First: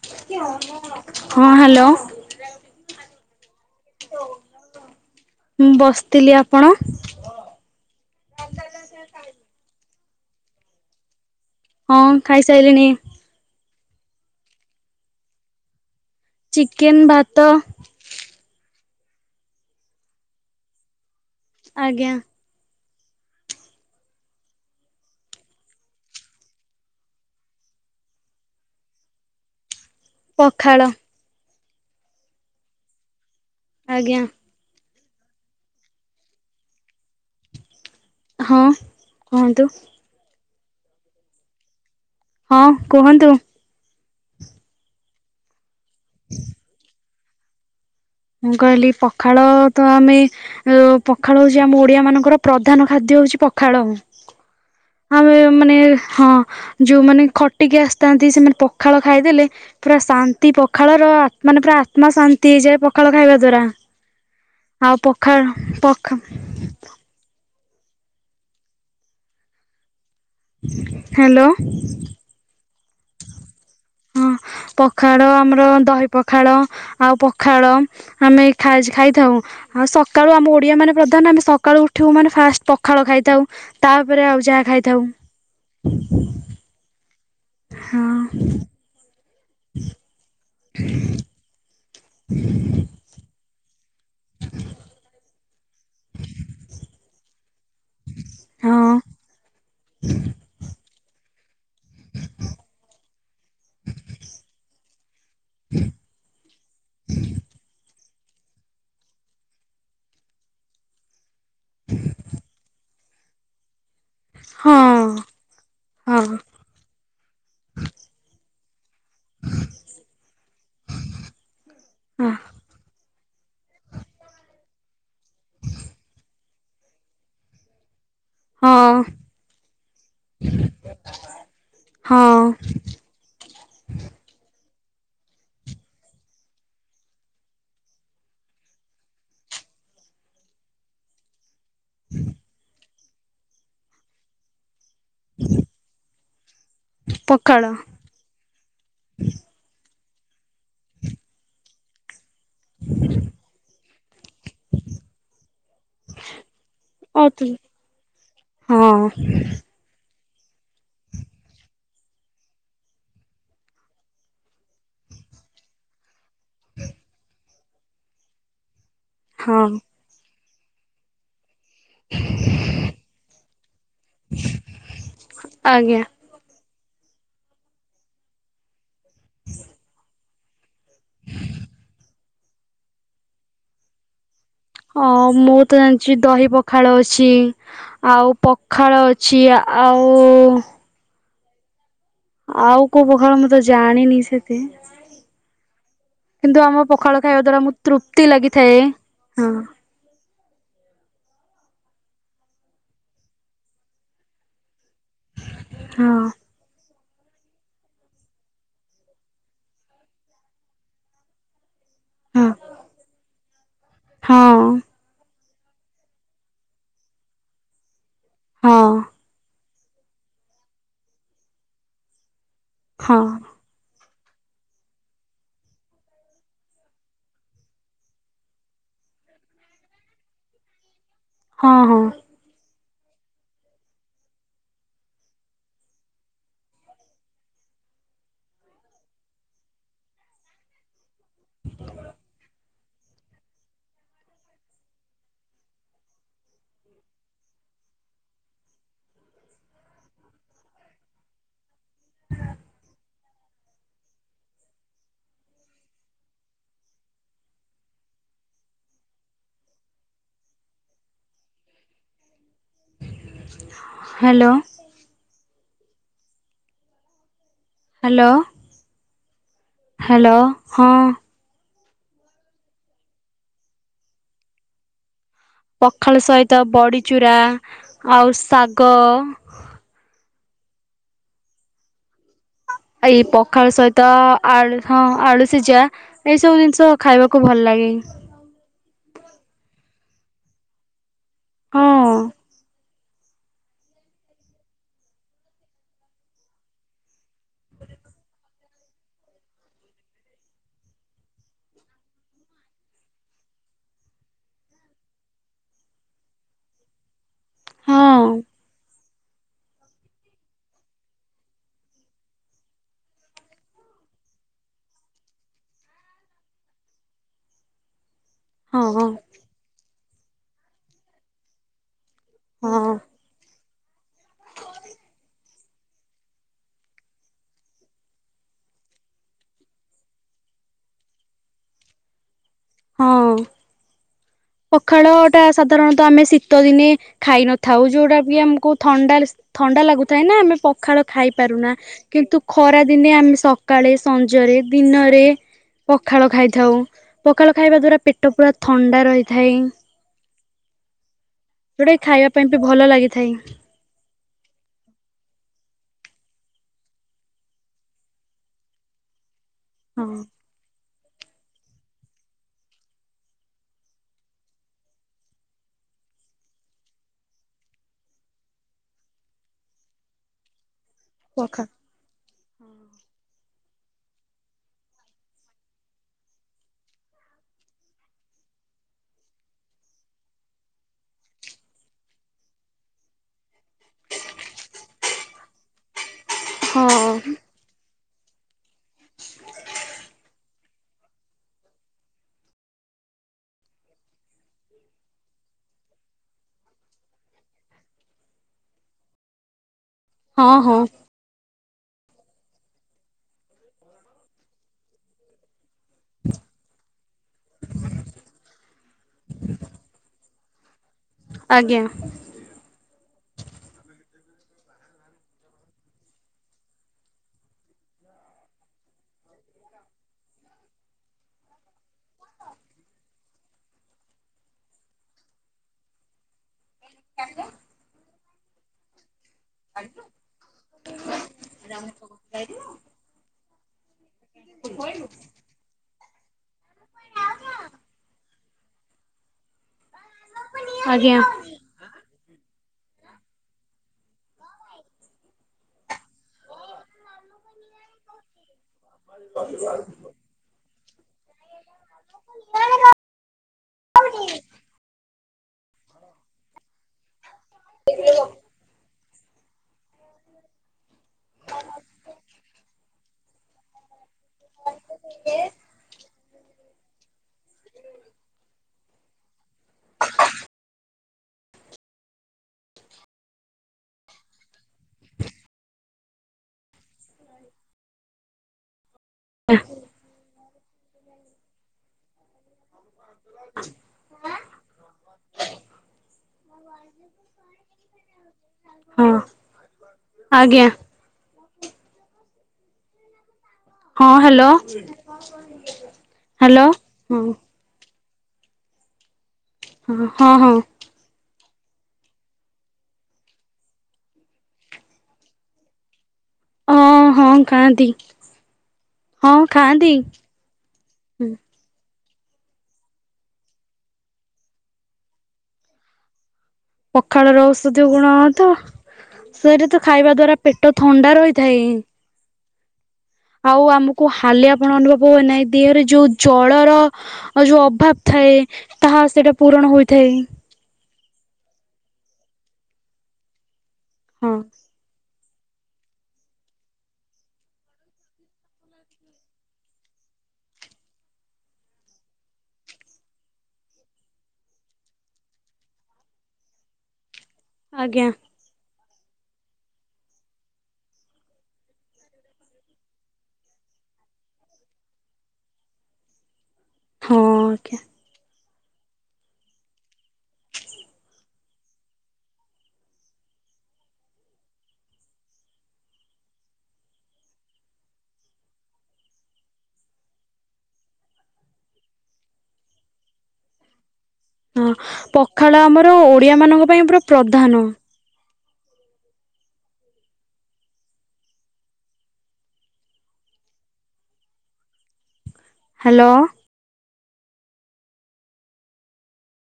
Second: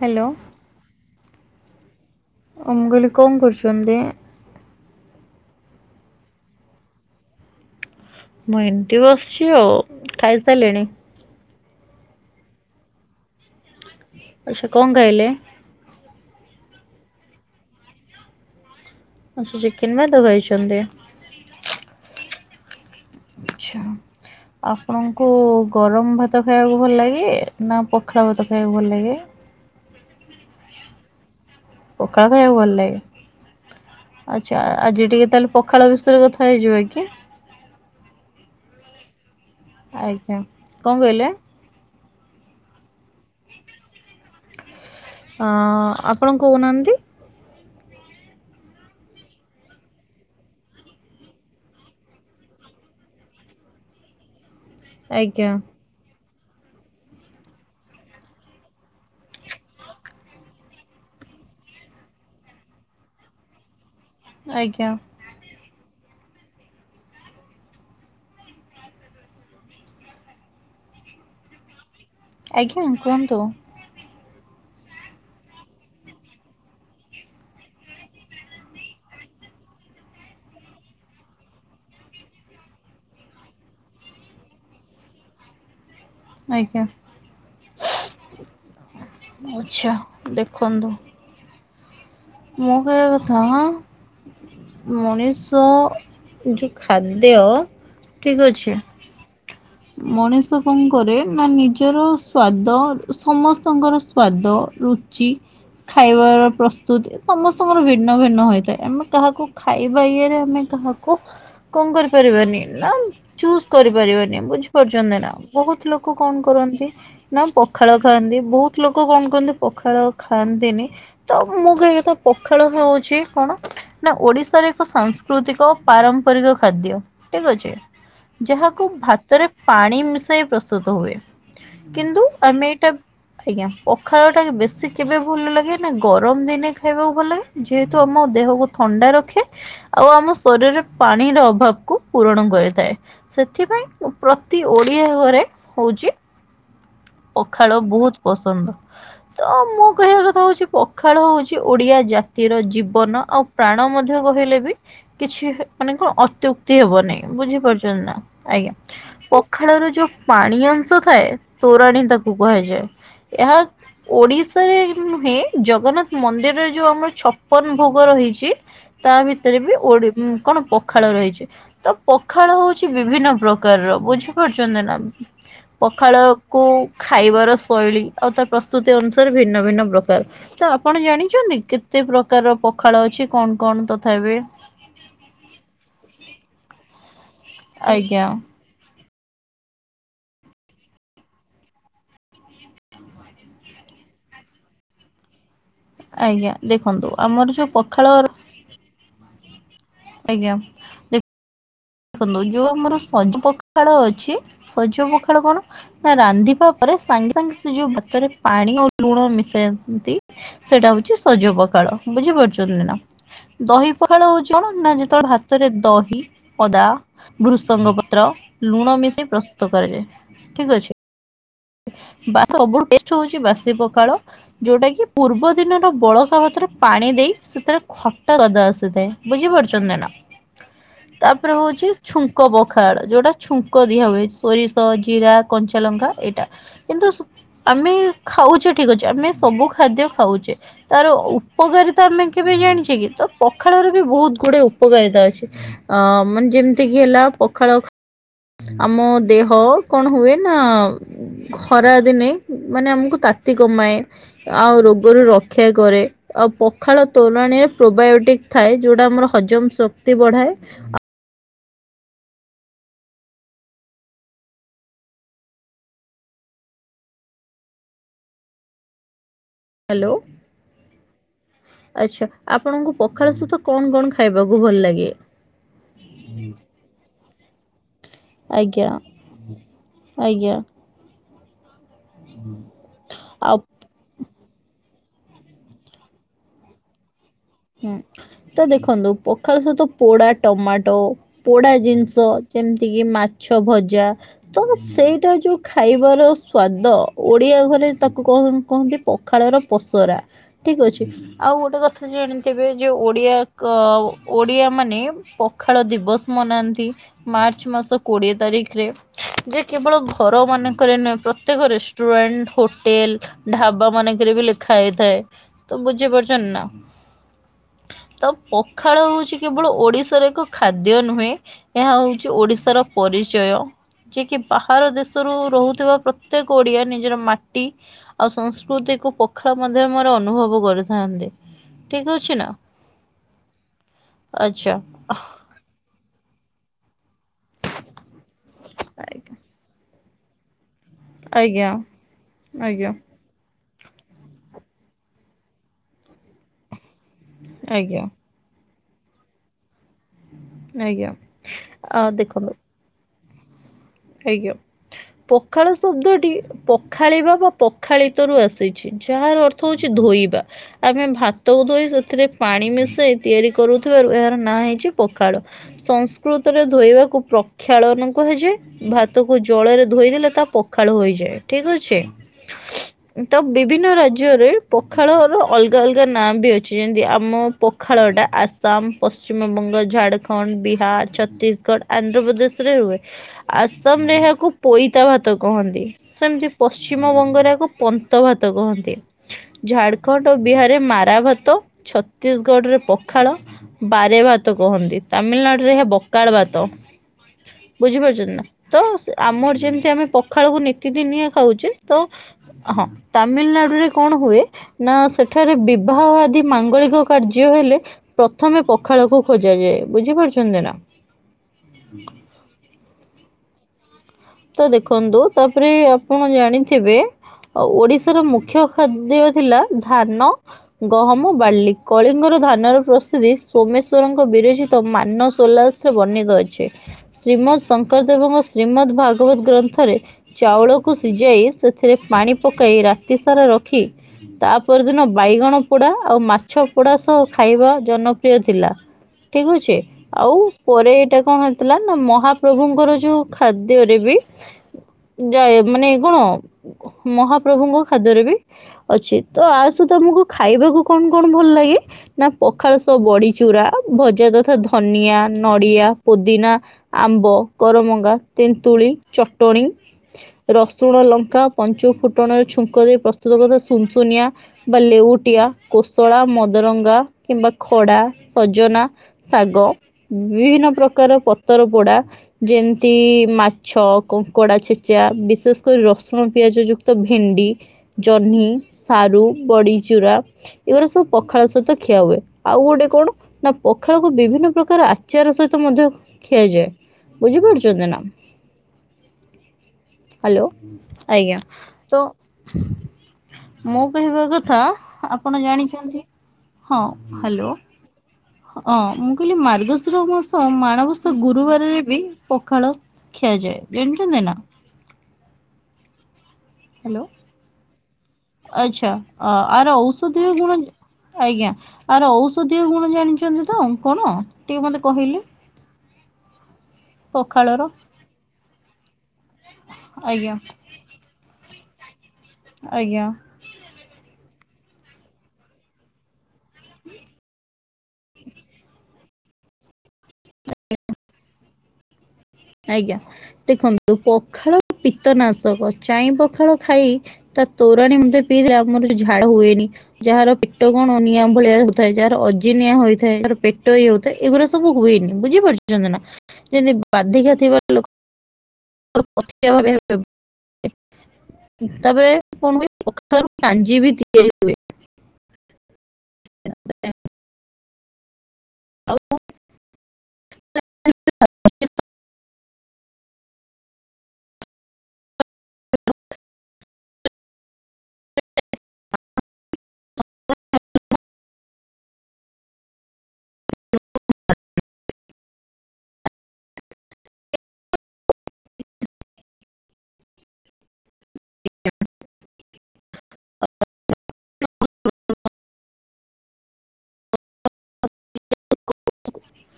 Hello. Hello. ମୁ କହିଲି କଣ କରୁଛନ୍ତି? ମୁଁ ବସିଥିଲି ଆପଣ? ମୁଁ ଏମିତି ବସିଛି ଆଉ ଖାଇସାରିଲେଣି? ହଁ ଖାଇସାଇଲିଣି। ଆଉ ସେ କଣ କାଇଲେ। ଚିକେନ୍ ଭାତ। ଆଉ ସେ ଚିକେନ୍ ଵାତ କାଇଛନ୍ତି। ଆଜ୍ଞା। ଆଛା। ଆପଣଙ୍କୁ ଗରମ ଭାତ ଖାଇବାକୁ ଭଲ ଲାଗେ ନା ପଖାଳ ଭାତ ଖାଇବାକୁ ଭଲ ଲାଗେ? ପଖାଳ। ପକାଳ ଖାଇବାକୁ ଭଲ ଲାଗେ। ଆଜ୍ଞା। ଆଚ୍ଛା ଆଜି ଟିକେ ତାହେଲେ ପଖାଳ ବିଷୟରେ କଥା ହେଇଯିବା କି? ହଁ କୁହନ୍ତୁ। ଆଜ୍ଞା କଣ କହିଲେ? ହଁ କୁହନ୍ତୁ? ଅ ଆପଣ କହୁନାହାନ୍ତି? ମୁଁ କହିଲି ପଖାଳ ତ ଆମେ ଅ ପଖାଳ ହଉଛି ଆମ ଓଡିଆ ମାନଙ୍କର ପ୍ରଧାନ ଖାଦ୍ୟ ହଉଛି ପଖାଳ। ଆମେ ଆଜ୍ଞା ମାନେ ହଁ ଯୋଉମାନେ ଖଟିକି ଆସିଥାନ୍ତି ସେମାନେ ପଖାଳ ଖାଇଦେଲେ ପୁରା ଶାନ୍ତି ପଖାଳର ମାନେ ପୁରା ଆତ୍ମା ଶାନ୍ତି ହେଇଯାଏ ପଖାଳ ଖାଇବା ଦ୍ଵାରା‌। ଆଜ୍ଞା ଆଉ ପଖାଳ ପଖ ହ୍ୟାଲୋ। ଆଜ୍ଞା କୁହନ୍ତୁ। ହଁ ପଖାଳ ଆମର ଦହି ପଖାଳ ଆଉ ପଖାଳ ଆମେ ଖାଇସି ଖାଇଥାଉ। ଆଉ ସକାଳୁ ଆମ ଓଡିଆ ମାନେ ପ୍ରଧାନ ଆମେ ସକାଳୁ ଉଠିବ ମାନେ ଫାଷ୍ଟ ପଖାଳ ଖାଇଥାଉ। ତାପରେ ଆଉ ଯାହା ଖାଇଥାଉ। ଆଜ୍ଞା। ହଁ। ଆଚ୍ଛା ଦେଖନ୍ତୁ। ମୁଁ କହିବା କଥା। ମଣିଷ ଯୋଉ ଖାଦ୍ୟ ଠିକ୍ ଅଛି। ହଁ ମଣିଷ କଣ କରେ ନା ନିଜର ସ୍ଵାଦ ସମସ୍ତଙ୍କର ସ୍ଵାଦ ରୁ ଚି ଖାଇବାର ପ୍ର ସମସ୍ତଙ୍କର ଭିନ୍ନ ଭିନ୍ନ ହୋଇଥାଏ। ଆମେ କାହାକୁ ଖାଇବା ଇରେ ଆମେ କାହାକୁ କଣ କରିପାରିବାନି ନା ଚୁଜ୍ କରିପାରିବାନି। ବୁଝି ପାରୁଚନ୍ତି ହଁ ନା ବୋହୁତ ଲୋକ ହଁ କଣ କରନ୍ତି ନା ପଖାଳ ଖାଆନ୍ତି। ବୋହୁତ ଲୋକ କଣ କହନ୍ତି ପଖାଳ ଖାଆନ୍ତିନି। ତ ମୁଁ କହିବା କଥା ହଁ ପଖାଳ ଖାଉଚି ଚି କଣ ନା ଓଡିଶାର ଏକ ସାଂସ୍କୃତିକ ଓ ପାରମ୍ପରିକ ଖାଦ୍ୟ ଠିକ୍ ଅଛି। ଯାହାକୁ ହଁ ଭାତରେ ପାଣି ମିଶାଇ ପ୍ରସ୍ତୁତ ହୁଏ। କିନ୍ତୁ ହଁ ଆମେ ଏଟା ଆଜ୍ଞା ପଖାଳଟା ବେଶୀ କେବେ ଭଲ ଲାଗେ ନା ଗରମ ଦିନେ ଖାଇବାକୁ ଭଲ ଲାଗେ। ଯେହେତୁ ଆମ ଦେହକୁ ଥଣ୍ଡା ରଖେ। ଆଉ ଆମ ଶରୀରରେ ପାଣିର ଅଭାବ କୁ ପୂରଣ କରିଥାଏ। ସେଥିପାଇଁ ପ୍ରତି ଓଡିଆ ଘରେ ହୋଉଚି ପଖାଳ ବୋହୁତ ପସନ୍ଦ। ତ ମୁଁ କହିବା କଥା ହୋଉଚି ପ ଖାଳ ହୋଉଚି ଓଡିଆ ଜାତିର ଜୀବନ ଆଉ ପ୍ରାଣ ମଧ୍ୟ କହି ଲେ ବି କିଛି ମାନେ କଣ ଅତ୍ୟୁକ୍ତି ହେବ ନାହିଁ। ଅତି ବୁଝିପାରୁଚନ୍ତି ନା ଆଜ୍ଞା। ହଁ ପଖାଳର ଯୋଉ ପାଣି ଅଂଶ ଥାଏ। ତୋରାଣି ତାକୁ କୁହାଯାଏ। ଏହା ଓଡିଶାରେ ନୁହେଁ। ଜଗନ୍ନାଥ ମନ୍ଦିରରେ ଯୋଉ ଆମର ଛପନ ଭୋଗ ରହିଚି ତା ଭିତରେ ହଁ ବି ଓଡି ଉଁ କଣ ପଖାଳ ରହିଚି। ତ ପଖାଳ ହୋଉଛି ବିଭିନ୍ନ ପ୍ରକାରର ବୁଝିପାରୁଚନ୍ତି ନା। ଆଜ୍ଞା ପଖାଳ କୁ ଖାଇବାର ଶୈଳୀ ଆଉ ତା ପ୍ରସ୍ତୁତି ଅନୁସାରେ ଭିନ୍ନ ଭିନ୍ନ ପ୍ରକାର। ତ ଆପଣ ଜାଣିଚନ୍ତି କେତେ ପ୍ରକାରର ପଖାଳ ଅଛି କଣ କଣ ତଥାପି? ହଁ ମୁଁ ତ ଜାଣିଚି ଦହି ପଖାଳ ଅଛି। ଆଜ୍ଞା ଆଉ ପ ଖାଳ ଅଛି ଆଉ ଆଉ କୋଉ ପାଖାଳ ମୁଁ ତ ଜାଣିନି ସେତେ। ଆଜ୍ଞା କିନ୍ତୁ ଆମକୁ ଦେଖନ୍ତୁ ପଖାଳ ଖାଇବା ଆମର ଦ୍ଵାରା ଯୋଉ ମୁଁ ପଖାଳ ତୃପ୍ତି ଲାଗିଥାଏ ହଁ। ଆଜ୍ଞା। ଦେଖନ୍ତୁ ଯୋଉ ଆମର ସଜ ପଖାଳ ଅଛି। ସଜ ପଖାଳ କଣ ନା ହଁ ରାନ୍ଧିବା ପରେ ସାଙ୍ଗେ ସାଙ୍ଗେ ସେ ଯୋଉ ଭାତରେ ପାଣି ଆଉ ଲୁଣ ମିଶାଇନ୍ତି। ସେଟା ହୋଉଚି ସଜ ପଖାଳ। ବୁଝି ହଁ ପାରୁଚନ୍ତି ନା ଦହି ପଖାଳ ହୋଉଚି କଣ ହଁ ନା ଯେତେବେଳେ ଭାତରେ ଦହି ଅଦା ଭୃଷଙ୍ଗ ପତ୍ର ହଁ ଲୁଣ ମିଶାଇ ପ୍ରସ୍ତୁତ କରାଯାଏ ଠିକ୍ ଅଛି। ବା ସବୁଠୁ ଟେଷ୍ଟ ହଁ ହୋଉଚି ବାସି ପଖାଳ। ଯୋଉଟା କି ପୂର୍ବ ଦିନର ବଳକା ଭାତରେ ପାଣି ଦେଇ ସେଥିରେ ଖଟା ସ୍ୱାଦ ଆସିଥାଏ। ବୁଝି ପାରୁଚନ୍ତି ନା ତାପରେ ହଁ ହୋଉଚି ହଁ ଛୁ ଙ୍କ ପଖାଳ ଯୋଉଟା ଛୁଙ୍କ ଦିଆହୁଏ ସୋରିଷ ଜିରା କଞ୍ଚା ଲଙ୍କା ଏଇଟା। କିନ୍ତୁ ଆମେ ଖାଉଚେ ଠିକ୍ ଅଛି। ଆମେ ସବୁ ଖାଦ୍ୟ ଖାଉଚେ ତାର ଉପକାରିତା ତ ଆମେ କେବେ ଜାଣିଚେ କି ତ ପଖାଳରେ ବି ବୋହୁତ ଗୁଡେ ଉପକାରିତା ଅଛି ଆ ମାନେ ଯେମତିକି ହେଲା ପଖାଳ ଆମ ଦେହ କଣ ହୁଏ ନା ଖରାଦିନେ ଉଁ ମାନେ ଆମକୁ ତାତି କମାଏ। ଆଉ ରୋଗରୁ ରକ୍ଷା କରେ। ଆଉ ପଖାଳ ତୋରାଣିରେ ପ୍ରୋବାୟୋଟିକ ଥାଏ ଯୋଉଟା ଆମର ହଜମ ଶକ୍ତି ବଢାଏ। ହ୍ୟାଲୋ। ହାଲୋ ହାଲୋ ହଁ। ଆଛା। ଆପଣଙ୍କୁ ପଖାଳ ସହିତ କଣ କଣ ଖାଇବାକୁ ଭଲ ଲାଗେ? ପଖାଳ ସହିତ ବଡି ଚୁରା ଆଜ୍ଞା ଆଜ୍ଞା। [inaudible] ଏଇ ଆଉ ପଖାଳ ସହିତ ଆଳୁ ହଁ ଆଳୁ ସିଜା ଏଇ ସବୁ ଜିନିଷ ଖାଇବାକୁ ଭଲ ଲାଗେ। ହୁଁ ତ ଦେଖନ୍ତୁ ପଖାଳ ସହିତ ପୋଡା ଟମାଟୋ ପୋଡା ହଁ ଜିନିଷ ଯେମ ତିକି ମାଛ ଭଜା ତ ସେଇଟା ଯୋଉ ଖାଇବାର ସ୍ଵାଦ ଓଡିଆ ଘରେ ତାକୁ କଣ କହନ୍ତି ପଖାଳର ପସରା। ଠିକ ଅଛି। ଆଉ ଗୋଟେ କଥା ଜାଣି ତେବେ ଯୋଉ ଓଡିଆ କ ଓ ଓଡିଆମାନେ ପଖାଳ ଦିବସ ମନାନ୍ତି। ମାର୍ଚ୍ଚ ମାସ ହଁ କୋଡିଏ ତାରିଖରେ। ଯେ କେବଳ ଘରମାନଙ୍କରେ ନୁଏଁ ପ୍ରତ୍ୟେକ ରେଷ୍ଟୁରାଣ୍ଟ ହୋଟେଲ ଢାବାମାନେଙ୍କେରେ ବି ଲେଖା ହେଇଥାଏ ତ ବୁଝି ପାରୁଚନ୍ତି ନା। ତ ପଖାଳ ହଁ ହଉଚି କେବଳ ଓଡିଶାର ଏକ ଖାଦ୍ୟ ନୁହେଁ ଏହା ହଉଚି ଓଡିଶାର ହଁ ପରିଚୟ ଯିଏ କି ବାହାର ଦେଶରୁ ରହୁଥୁବା ପ୍ର ତେକ ଓଡିଆ ନିଜର ମାଟି ଆଉ ସଂସ୍କୃତିକୁ ପଖାଳ ମାଧ୍ୟମେରେ ଅନୁଭବ କରିଥାନ୍ତି। ଠିକ ଅଛି ନା। ହଁ। ଆଚ୍ଛା ପଖାଳଟା ସାଧାରଣତଃ ଆମେ ଶୀତଦିନେ ଖାଇ ନଥାଉ ଯୋଉଟା କି ଆମୁକୁ ଥଣ୍ଡା ଆଜ୍ଞା ଳିସ୍ ଥଣ୍ଡା ଲାଗୁଥାଏ ନା ଆମେ ପ ଖାଳ ଆଜ୍ଞା ଖାଇପାରୁନା କିନ୍ତୁ ଆଜ୍ଞା ଖରାଦିନେ ଆମେ ସ କାଳେ ସଞ୍ଜରେ ଦିନରେ ପଖାଳ ଖାଇଥାଉ। ଖାଳ ଖାଇବା ଦ୍ଵାରା ଆଜ୍ଞା। ପେଟ ପୁରା ଥଣ୍ଡା ରହିଥାଇ। ଆଜ୍ଞା ହେଇଟା ବି ଏହି ଆ ଖାଇବା ପାଇଁ ଦେଖନ୍ତୁ ବି ଭଲ ଲାଗିଥାଇ। ଆଜ୍ଞା। ପଖାଳ ଶବ୍ଦଟି ପଖାଳିବା ବା ପଖାଳିତରୁ ଆସିଛି। ଯାହାର ଅର୍ ଥ ହଉଚି ହଁ ଧୋଇବା। ଆମେ ଭାତକୁ ଧୋଇ ସେଥିରେ ପାଣି ମିଶେଇ ତିଆରି କରୁଥୁବାରୁ ଏହାର ନାଁ ହେଇଚି ପଖାଳ। ସଂସ୍କୃତରେ ଧୋଇବାକୁ ପ୍ରକ୍ଷାଳନ କୁହାଯାଏ। ଭାତକୁ ଜଳେରେ ଧୋଇଦେଲେ ତା ପଖାଳ ହୋଇଯାଏ। ପଖାଳ ଠିକ ଅଛି। ତ ବିଭିନ୍ନ ରାଜ୍ୟରେ ପଖାଳର ଅଲଗା ଅଲଗା ନାଁ ବି ଅଛି ଯେନ୍ତି ଆମ ପଖାଳଟା ଆସାମ ପଶ୍ଚିମବଙ୍ଗ ଝାଡ଼ଖଣ୍ଡ ବିହାର ଛତିଶଗଡ ଆନ୍ଧ୍ରପ୍ରଦେଶରେ ହୁଏ। ଆସାମରେ ଏହାକୁ ପୋଇତା ଭାତ କହନ୍ତି ସେମତି ହଁ ପଶ୍ଚିମବଙ୍ଗରେ ଆକୁ ପନ୍ତା ଭାତ କହନ୍ତି। ଝାଡଖଣ୍ଡ ଓ ବିହାରରେ ମାରାଭାତ ଛତିଶଗଡରେ ପଖାଳ ବାରେ ଭାତ କହନ୍ତି ତାମିଲନାଡୁରେ ଏହା ବକାଳ ଭାତ ବୁଝିପାରୁଚନ୍ତି ନା। ତ ସେ ଆମର ଯେମତି ଆମେ ହଁ ପଖାଳକୁ ହଁ ନିତିଦିନିଆ ଖାଉଚେ ତ ହଁ ତାମିଲନାଡୁରେ କଣ ହୁଏ ନା ସେଠାରେ ବି ବାହ ଆଦି ମାଙ୍ଗଳିକ କାର୍ଯ୍ୟ ହେଲେ ପ୍ରଥମେ ପଖାଳକୁ ଖୋଜାଯାଏ ବୁଝି ପାରୁଛନ୍ତି ନା। ଆଜ୍ଞା। ତ ଦେଖନ୍ତୁ ତାପରେ ଆପଣ ଜାଣିଥିବେ ଆଉ ଓଡ଼ିଶାର ମୁଖ୍ୟ ଖାଦ୍ୟ ଥିଲା ଧାନ। ଗହମ ବାଲି କଳିଙ୍ଗର ଧାନର ପ୍ରସିଦ୍ଧି ସୋମେଶ୍ୱରଙ୍କ ବିରୋଚିତ ମାନ ସୋଲାସ୍ ବର୍ଣ୍ଣିତ ଅଛି ଶ୍ରୀମଦ୍ ଶଙ୍କର ଦେବଙ୍କ ଶ୍ରୀମଦ୍ ଭାଗବତ୍ ଗ୍ରନ୍ଥରେ ଚାଉଳକୁ ସିଝାଇ ସେଥିରେ ପାଣି ପକାଇ ରାତି ସାରା ରଖି ତାପରଦିନ ବାଇଗଣ ପୋଡ଼ା ଆଉ ମାଛ ପୋଡ଼ା ସହ ଖାଇବା ଜନପ୍ରିୟ ଥିଲା ଠିକ୍ ଅଛି। ଆଉ ପରେ ଆଜ୍ଞା। ଏଇଟା କଣ ହେଇଥିଲା ନା ମହାପ୍ରଭୁଙ୍କର ଯୋଉ ଖାଦ୍ୟ ରେ ଯେବି ଯାଏ ମାନେ କଣ ମହାପ୍ରଭୁଙ୍କ ଖାଦ୍ୟରେ ବି ଅଛି ତ ଆ ସଇତ ଆମକୁ ଖାଇବାକୁ କଣ କଣ ଭଲ ଲାଗେ? ନା ପଖାଳ ସହ ବଡ଼ି ଚୁରା ଭଜା ତଥା ଧନିଆ, ନଡିଆ, ପୋଦିନା ଆମ୍ବ, କରମଙ୍ଗା, ତେନ୍ତୁଳି ଚଟଣି ରସୁଣ ଲଙ୍କା ପଞ୍ଚୁ ଫୁଟଣର ଛୁଙ୍କ ଦେଇ ପ୍ରସ୍ତୁତ କରି ଦବ ସ୍ ସୁନଶୁନିଆ ବା ଲେଉଟିଆ, କୋଶଳା, ମଦରଙ୍ଗା କିମ୍ବା ଖଡ଼ା, ସଜନା ଶାଗ ବିଭିନ୍ନ ପ୍ରକାର ପତର ପୋଡ଼ା ଯେମିତି ମା ଛ କଙ୍କଡ଼ା ଛେଚା ବିଶେଷ୍ କରି ରସୁଣ ପିଆଜ ଯୁକ୍ତ ଭେଣ୍ଡି ଜ ଜହ୍ନି, ସାରୁ, ବଡ଼ିଚୁରା ଏଗୁରା ସବୁ ପଖାଳ ସହିତ ଖିଆ ହୁଏ ଆଉ ଗୋଟେ କଣ? ନା ପଖାଳକୁ ବିଭିନ୍ନ ପ୍ରକାର ଆଚାର ସହିତ ମଧ୍ୟ ଖିଆଯାଏ ବୁଝିପାରୁଛନ୍ତି ନା? ହଁ ହାଲୋ ଆଜ୍ଞା ଆଜ୍ଞା ତ ମୁଁ ହଁ କହିବା ହ୍ୟାଲୋ କଥା ଆପଣ ଜାଣିଛନ୍ତି ହଁ ହାଲୋ। ହଁ ମୁଁ କହିଲି ମାର୍ଗଶିର ହଁ ହଁ ମାସ ହଁ ମାଣବସ୍ ସ ଗୁରୁବାରରେ ବି ପଖାଳ ଖିଆଯାଏ ଜାଣିଚନ୍ତି ନା? ହଁ ହାଲୋ। ହଁ ଖାଆନ୍ତି। ଆଚ୍ଛା ଅ ହଁ ଆର ଖାଆନ୍ତି ହୁଁ। ଔଷଧୀୟ ଗୁଣ ଆଜ୍ଞା ଆର ଔଷଧୀୟ ଗୁଣ ଜାଣିଛନ୍ତି ତ କଣ ଟିକେ ମତେ କହିଲେ? ପଖାଳ ର ପଖାଳର ଔଷଧ ଗୁଣ ତ ସେଇଟା ତ ଖାଇବା ଆଜ୍ଞା ଦ୍ଵାରା ପେ ଟ ଥଣ୍ଡା ରହିଥାଏଁ। ଆଜ୍ଞା। ଆଉ ଆମକୁ ହାଲିଆ ପଣ ଅନୁଭବ ହୁଏ ନାହିଁ ଦିହରେ ଯୋଉ ଜ୍ୱଳର ଆଉ ଯୋଉ ଅଭାବ୍ ଥାଏ ତାହା ସେଇଟା ପୂରଣ ହୋଇଥାଏ। [inaudible] ଆଜ୍ଞା ଦେଖନ୍ତୁ ହଁ ପଖାଳ ପୀତନାଶକ ଚାଇଁ ପଖାଳ ଖାଇ ତା ତୋରଣୀ ମୁନ୍ଦେ ପିଇଦେଲେ ଆମର ଝାଳ ହୁଏନି। ଯାହାର ପେଟ କଣ ନିଆଁ ଭଳିଆ ହଉଥାଏ ଯାହାର ଅଜିିନିଆ ହୋଇଥାଏ ଯାହାର ପେଟ ଇଉ ତ ଏଗୁରା ସବୁ ହୁଏନି ବୁଝିପାରୁଛନ୍ତି ନା ଯଦି ବାଧିକା ଥିବା ଲୋକଙ୍କର ଆଜ୍ଞା। [inaudible] ତାପରେ କଣ ହୁଏ ପଖାଳ କାଞ୍ଜି ବି ତିଆରି ହୁଏ। ହଁ ଆଜ୍ଞା। ଆଉ [inaudible] ହଁ ପଖାଳ ଆମର ଓଡ଼ିଆ ମାନଙ୍କ ପାଇଁ ପୁରା ପ୍ରଧାନ। ହାଲୋ। [inaudible]